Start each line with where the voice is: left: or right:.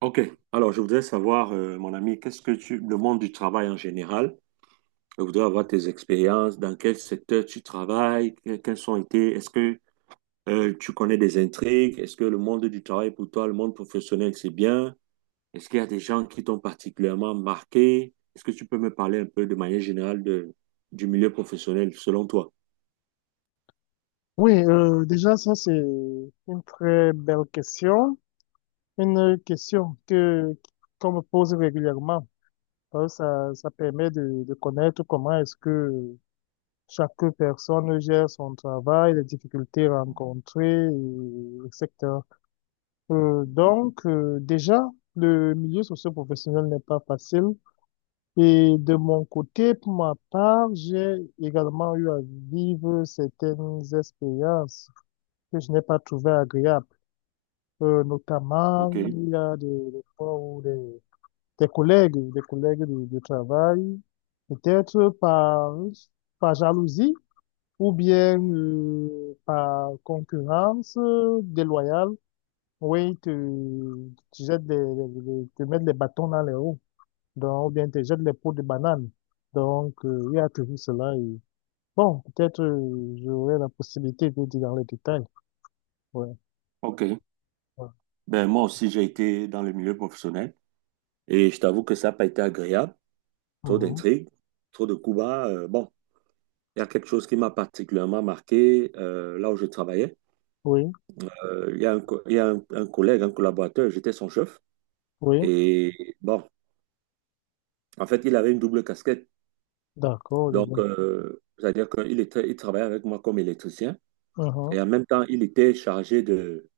right: Ok, alors je voudrais savoir, mon ami, le monde du travail en général, je voudrais avoir tes expériences, dans quel secteur tu travailles, quelles ont été, est-ce que tu connais des intrigues, est-ce que le monde du travail pour toi, le monde professionnel, c'est bien, est-ce qu'il y a des gens qui t'ont particulièrement marqué, est-ce que tu peux me parler un peu de manière générale de, du milieu professionnel selon toi?
left: Oui, déjà, ça, c'est une très belle question. Une qu'on me pose régulièrement. Ça permet de connaître comment est-ce que chaque personne gère son travail, les difficultés rencontrées, etc. Déjà, le milieu socio-professionnel n'est pas facile. Et de mon côté, pour ma part, j'ai également eu à vivre certaines expériences que je n'ai pas trouvées agréables. Notamment,
right: Ok,
left: il y a des fois où des collègues de travail, peut-être par, par jalousie ou bien par concurrence déloyale, oui, te jettent te mettent les bâtons dans les roues, donc, ou bien te jettent les peaux de banane. Donc, il y a toujours cela. Et, bon, peut-être j'aurai la possibilité de dire dans les détails. Ouais,
right: ok.
left: ouais.
right: Ben moi aussi, j'ai été dans le milieu professionnel et je t'avoue que ça n'a pas été agréable. Trop
left: Mhm.
right: d'intrigues, trop de coups bas. Bon, il y a quelque chose qui m'a particulièrement marqué là où je travaillais.
left: Oui,
right: Il y a un, co- il y a un collègue, un collaborateur, j'étais son chef.
left: oui,
right: Et bon, en fait, il avait une double casquette.
left: d'accord, je
right: Donc,
left: vois.
right: c'est-à-dire qu'il était, il travaillait avec moi comme électricien.
left: Mhm.
right: Et en même temps, il était chargé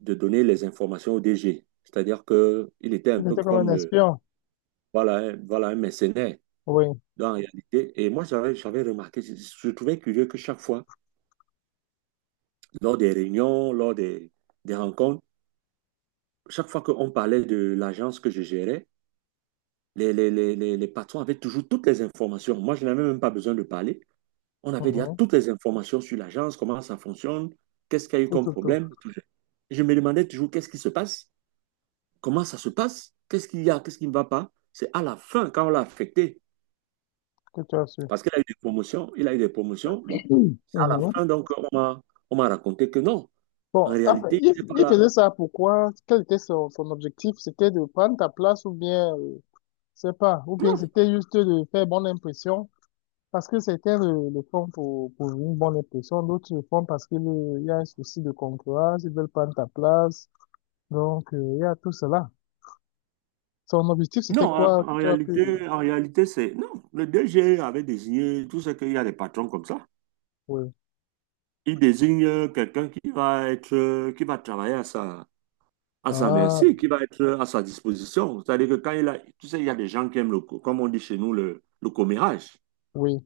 right: de donner les informations au DG. C'est-à-dire qu'il était un
left: Il
right: peu
left: était comme
right: comme
left: un
right: le,
left: espion.
right: voilà, voilà un mercenaire
left: Oui.
right: dans la réalité. Et moi, j'avais remarqué, je trouvais curieux que chaque fois, lors des réunions, lors des rencontres, chaque fois qu'on parlait de l'agence que je gérais, les patrons avaient toujours toutes les informations. Moi, je n'avais même pas besoin de parler. On avait déjà
left: Uhum.
right: toutes les informations sur l'agence, comment ça fonctionne, qu'est-ce qu'il y a eu
left: Tout,
right: comme
left: tout, tout.
right: problème. Je me demandais toujours qu'est-ce qui se passe, comment ça se passe, qu'est-ce qu'il y a, qu'est-ce qui ne va pas. C'est à la fin, quand on l'a affecté,
left: Que tu as su.
right: parce qu'il a eu des promotions, il a eu des promotions. Bon, c'est à la
left: Uhum.
right: fin, donc, on m'a raconté que non, en
left: Bon, après,
right: réalité, il n'était pas
left: il
right: là.
left: faisait ça pourquoi? Quel était son objectif? C'était de prendre ta place ou bien, je sais pas, ou bien
right: Non.
left: c'était juste de faire bonne impression parce que certains le font pour une bonne impression, d'autres le font parce qu'il il y a un souci de concurrence, ils veulent prendre ta place. Donc, il y a tout cela. Son objectif, c'était
right: Non,
left: quoi? Tu as pu...
right: en réalité, c'est... Non, le DG avait désigné, tout ce qu'il y a des patrons comme ça.
left: Oui.
right: Il désigne quelqu'un qui va être, qui va travailler à sa
left: Ah,
right: merci, qui va être à sa disposition. C'est-à-dire que quand il a, tu sais, il y a des gens qui aiment comme on dit chez nous, le commérage.
left: oui,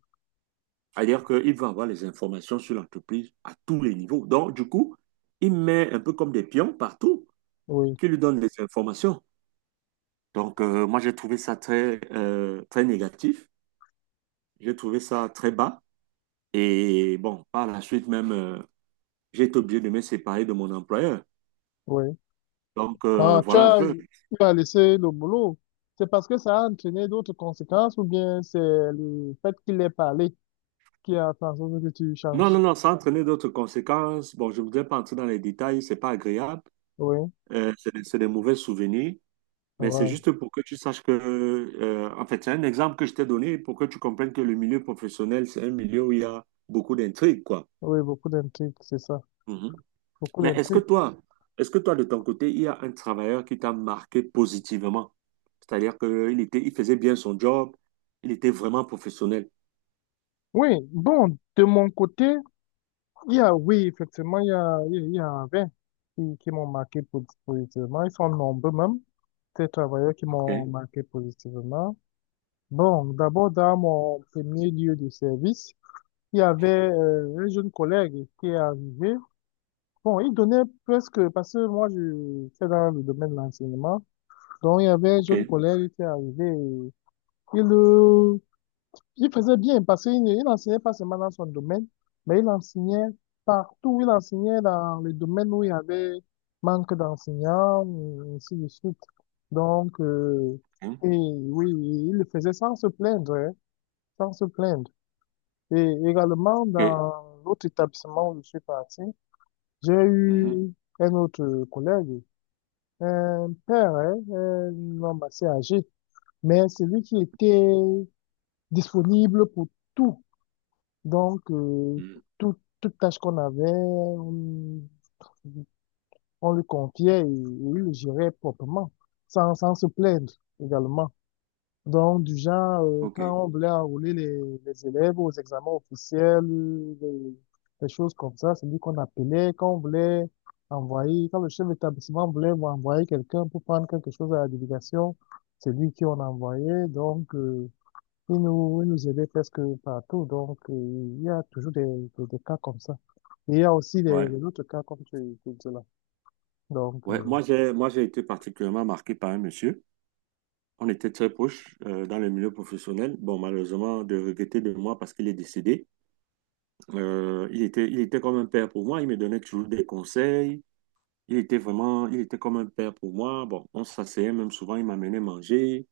right: C'est-à-dire qu'il va avoir les informations sur l'entreprise à tous les niveaux. Donc, du coup, il met un peu comme des pions partout
left: oui,
right: qui lui donnent les informations. Donc, moi, j'ai trouvé ça très négatif. J'ai trouvé ça très bas. Et bon, par la suite même, j'ai été obligé de me séparer de mon employeur.
left: oui.
right: Donc,
left: Quand
right: voilà un peu.
left: tu as laissé le boulot, c'est parce que ça a entraîné d'autres conséquences ou bien c'est le fait qu'il ait parlé qui a fait en sorte que tu
right: Non,
left: changes.
right: non, non, ça a entraîné d'autres conséquences. Bon, je ne voudrais pas entrer dans les détails, c'est pas agréable.
left: Oui,
right: C'est des c'est des mauvais souvenirs. Mais c'est
left: ouais.
right: juste pour que tu saches que, en fait, c'est un exemple que je t'ai donné pour que tu comprennes que le milieu professionnel, c'est un milieu où il y a beaucoup d'intrigues, quoi.
left: Oui, beaucoup d'intrigues, c'est ça.
right: Mhm.
left: Beaucoup
right: Mais
left: d'intrigues.
right: est-ce que toi, de ton côté, il y a un travailleur qui t'a marqué positivement? C'est-à-dire qu'il était, il faisait bien son job, il était vraiment professionnel.
left: Oui, bon, de mon côté, il y a, oui, effectivement, il y a 20 qui m'ont marqué positivement. Ils sont nombreux même, ces travailleurs qui
right: Ok,
left: m'ont marqué positivement. Bon, d'abord, dans mon premier lieu de service, il y avait un jeune collègue qui est arrivé. Bon, il donnait presque, parce que moi, je c'est dans le domaine de l'enseignement. Donc, il y avait un
right: ok,
left: jeune collègue qui est arrivé. Et il, il faisait bien, parce qu'il n'enseignait pas seulement dans son domaine, mais il enseignait partout. Il enseignait dans les domaines où il y avait manque d'enseignants, et ainsi de suite. Donc, euh,
right: hein,
left: et oui, il le faisait sans se plaindre, hein, sans se plaindre. Et également,
right: ok,
left: dans l'autre établissement où je suis parti, j'ai
right: mhm,
left: eu un autre collègue, un père, hein, un homme assez âgé, mais c'est lui qui était disponible pour tout. Donc,
right: mhm,
left: tout- toute tâche qu'on avait, on lui confiait et il le gérait proprement, sans, sans se plaindre également. Donc, du genre,
right: ok,
left: quand on voulait enrôler les élèves aux examens officiels, les, les choses comme ça, c'est lui qu'on appelait, quand on voulait envoyer, quand le chef d'établissement voulait envoyer quelqu'un pour prendre quelque chose à la délégation, c'est lui qui on envoyait. Donc, il nous aidait presque partout. Donc, il y a toujours des cas comme ça. Et il y a aussi
right: ouais.
left: des autres cas comme tu dis là. Donc,
right: Ouais, moi, j'ai été particulièrement marqué par un monsieur. On était très proches dans le milieu professionnel. Bon, malheureusement, de regretter de moi parce qu'il est décédé. Il était comme un père pour moi. Il me donnait toujours des conseils. Il était vraiment, il était comme un père pour moi. Bon, on s'asseyait même souvent, il m'amenait manger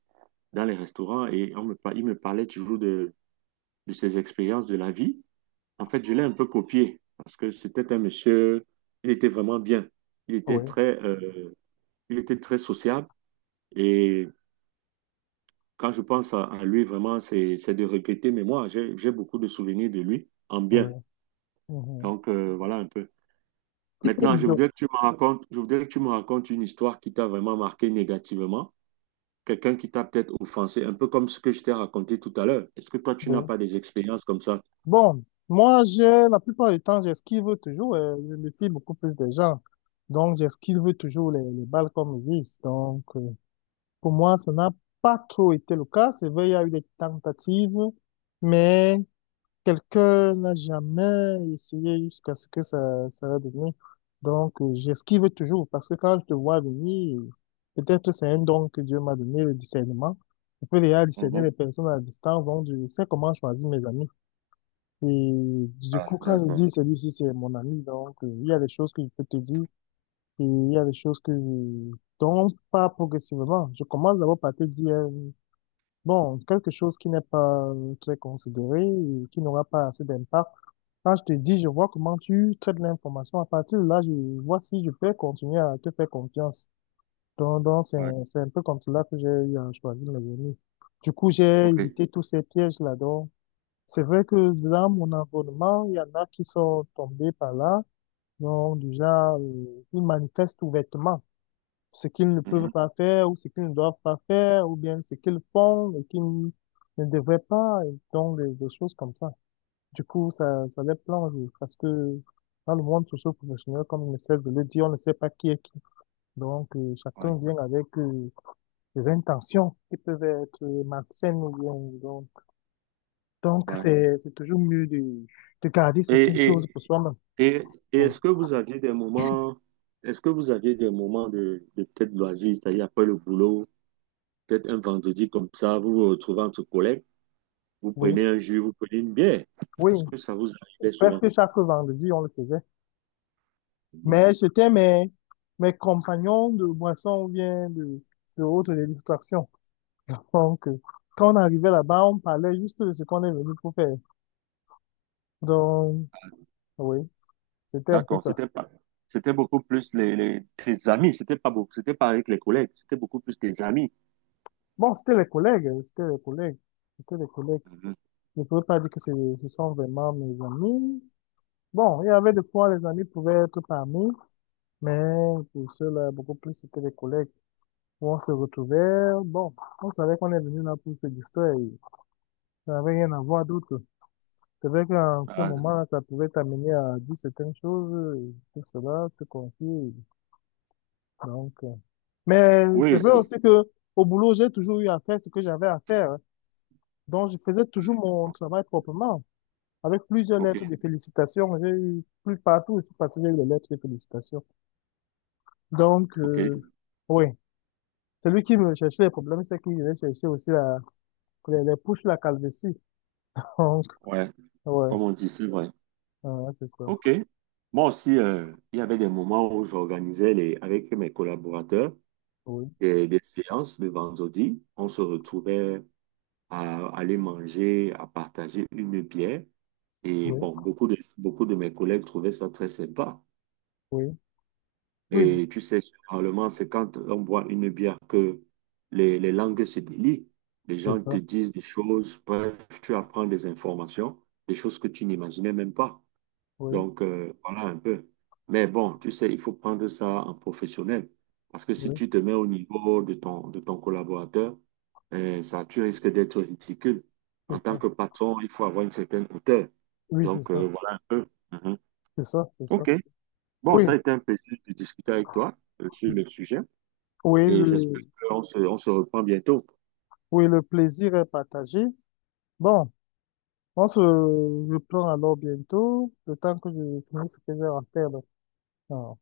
right: dans les restaurants et on me, il me parlait toujours de ses expériences de la vie. En fait, je l'ai un peu copié parce que c'était un monsieur, il était vraiment bien. Il était
left: ouais
right: il était très sociable et quand je pense à lui, vraiment, c'est de regretter, mais moi, j'ai beaucoup de souvenirs de lui en bien.
left: oui. Mhm.
right: Donc, voilà un peu. Maintenant, je
left: Donc,
right: voudrais que tu me racontes, je voudrais que tu me racontes une histoire qui t'a vraiment marqué négativement quelqu'un qui t'a peut-être offensé, un peu comme ce que je t'ai raconté tout à l'heure. Est-ce que toi, tu n'as
left: oui.
right: pas des expériences comme ça?
left: Bon, moi, j'ai, la plupart du temps, j'esquive toujours, je me fie beaucoup plus des gens. Donc, j'esquive toujours les balles comme ils disent. Donc, pour moi, ça n'a pas trop été le cas. C'est vrai, il y a eu des tentatives, mais quelqu'un n'a jamais essayé jusqu'à ce que ça va devenir. Donc, j'esquive toujours parce que quand je te vois venir, peut-être c'est un don que Dieu m'a donné, le discernement. Je peux déjà discerner
right: Mhm.
left: les personnes à distance, donc je sais comment choisir mes amis. Et du
right: Ah,
left: coup, quand je
right: d'accord.
left: dis celui-ci, c'est mon ami, donc il y a des choses que je peux te dire et il y a des choses que je... dont pas progressivement. Je commence d'abord par te dire, bon, quelque chose qui n'est pas très considéré, et qui n'aura pas assez d'impact. Quand je te dis, je vois comment tu traites l'information, à partir de là, je vois si je peux continuer à te faire confiance. Donc,
right: Ouais.
left: c'est un peu comme cela que j'ai choisi mes amis. Du coup, j'ai
right: OK.
left: évité tous ces pièges-là, donc. C'est vrai que dans mon environnement, il y en a qui sont tombés par là, donc déjà, ils manifestent ouvertement ce qu'ils ne peuvent
right: Mhm.
left: pas faire ou ce qu'ils ne doivent pas faire ou bien ce qu'ils font et qu'ils ne devraient pas, et donc des choses comme ça. Du coup, ça les plonge parce que dans le monde socio-professionnel, comme on essaie de le dire, on ne sait pas qui est qui. Donc,
right: Ouais.
left: chacun vient avec des intentions qui peuvent être malsaines ou bien donc, donc,
right: Ouais.
left: c'est toujours mieux de garder certaines
right: Et,
left: choses
right: et,
left: pour soi-même.
right: et
left: Oui,
right: est-ce que vous aviez des moments, est-ce que vous aviez des moments de peut-être loisirs, c'est-à-dire après le boulot, peut-être un vendredi comme ça, vous vous retrouvez entre collègues? Vous
left: oui,
right: prenez un jus, vous prenez une bière.
left: oui.
right: Est-ce que ça vous arrivait souvent?
left: Presque chaque vendredi, on le faisait.
right: Non.
left: Mais c'était mes compagnons de boisson ou bien de autres distractions. Donc, quand on arrivait là-bas, on parlait juste de ce qu'on est venu pour faire. Donc, oui, c'était un peu
right: D'accord,
left: ça.
right: c'était pas, c'était beaucoup plus tes amis, c'était pas beaucoup, c'était pas avec les collègues, c'était beaucoup plus tes amis.
left: Bon, c'était les collègues.
right: Mhm.
left: Je ne peux pas dire que ce sont vraiment mes amis. Bon, il y avait des fois, les amis pouvaient être parmi, mais pour ceux-là, beaucoup plus, c'était des collègues où on se retrouvait. Bon, on savait qu'on est venu là pour se distraire. Et ça n'avait rien à voir d'autre. C'est vrai qu'en ce
right: Ah,
left: moment, ça pouvait t'amener à dire certaines choses, et tout cela, te confier. Donc, mais c'est
right: oui,
left: vrai
right: c'est,
left: aussi que au boulot, j'ai toujours eu à faire ce que j'avais à faire, hein. Donc, je faisais toujours mon travail proprement. Avec plusieurs lettres de
right: ok,
left: félicitations, j'ai eu plus partout, je suis passé, j'ai eu les lettres de félicitations. Donc,
right: ok,
left: oui. Celui qui me cherchait les problèmes, c'est qu'il venait chercher aussi les pousses, la calvitie. Donc,
right: ouais,
left: ouais,
right: comme on dit, c'est vrai.
left: ah, c'est ça.
right: Ok. Moi aussi, il y avait des moments où j'organisais les, avec mes collaborateurs
left: Oui,
right: des séances le vendredi. On se retrouvait à aller manger, à partager une bière. Et
left: oui,
right: bon, beaucoup de mes collègues trouvaient ça très sympa.
left: oui, oui,
right: Et tu sais, généralement, c'est quand on boit une bière que les langues se délient. Les
left: c'est
right: gens te
left: ça.
right: disent des choses, bref, tu apprends des informations, des choses que tu n'imaginais même pas.
left: Oui,
right: Donc, voilà un peu. Mais bon, tu sais, il faut prendre ça en professionnel. Parce que si
left: oui,
right: tu te mets au niveau de de ton collaborateur, tu risques d'être ridicule. En
left: c'est
right: tant
left: ça.
right: que patron, il faut avoir une certaine hauteur.
left: Oui, c'est
right: Donc,
left: ça.
right: voilà un peu. Mhm.
left: C'est ça, c'est ça.
right: OK. Bon,
left: Oui,
right: ça a été un plaisir de discuter avec toi sur le sujet
left: oui,
right: et j'espère
left: le,
right: qu'on se, on se reprend bientôt.
left: oui, le plaisir est partagé. Bon, on se reprend alors bientôt, le temps que je finisse ce que j'ai à faire là. Ah.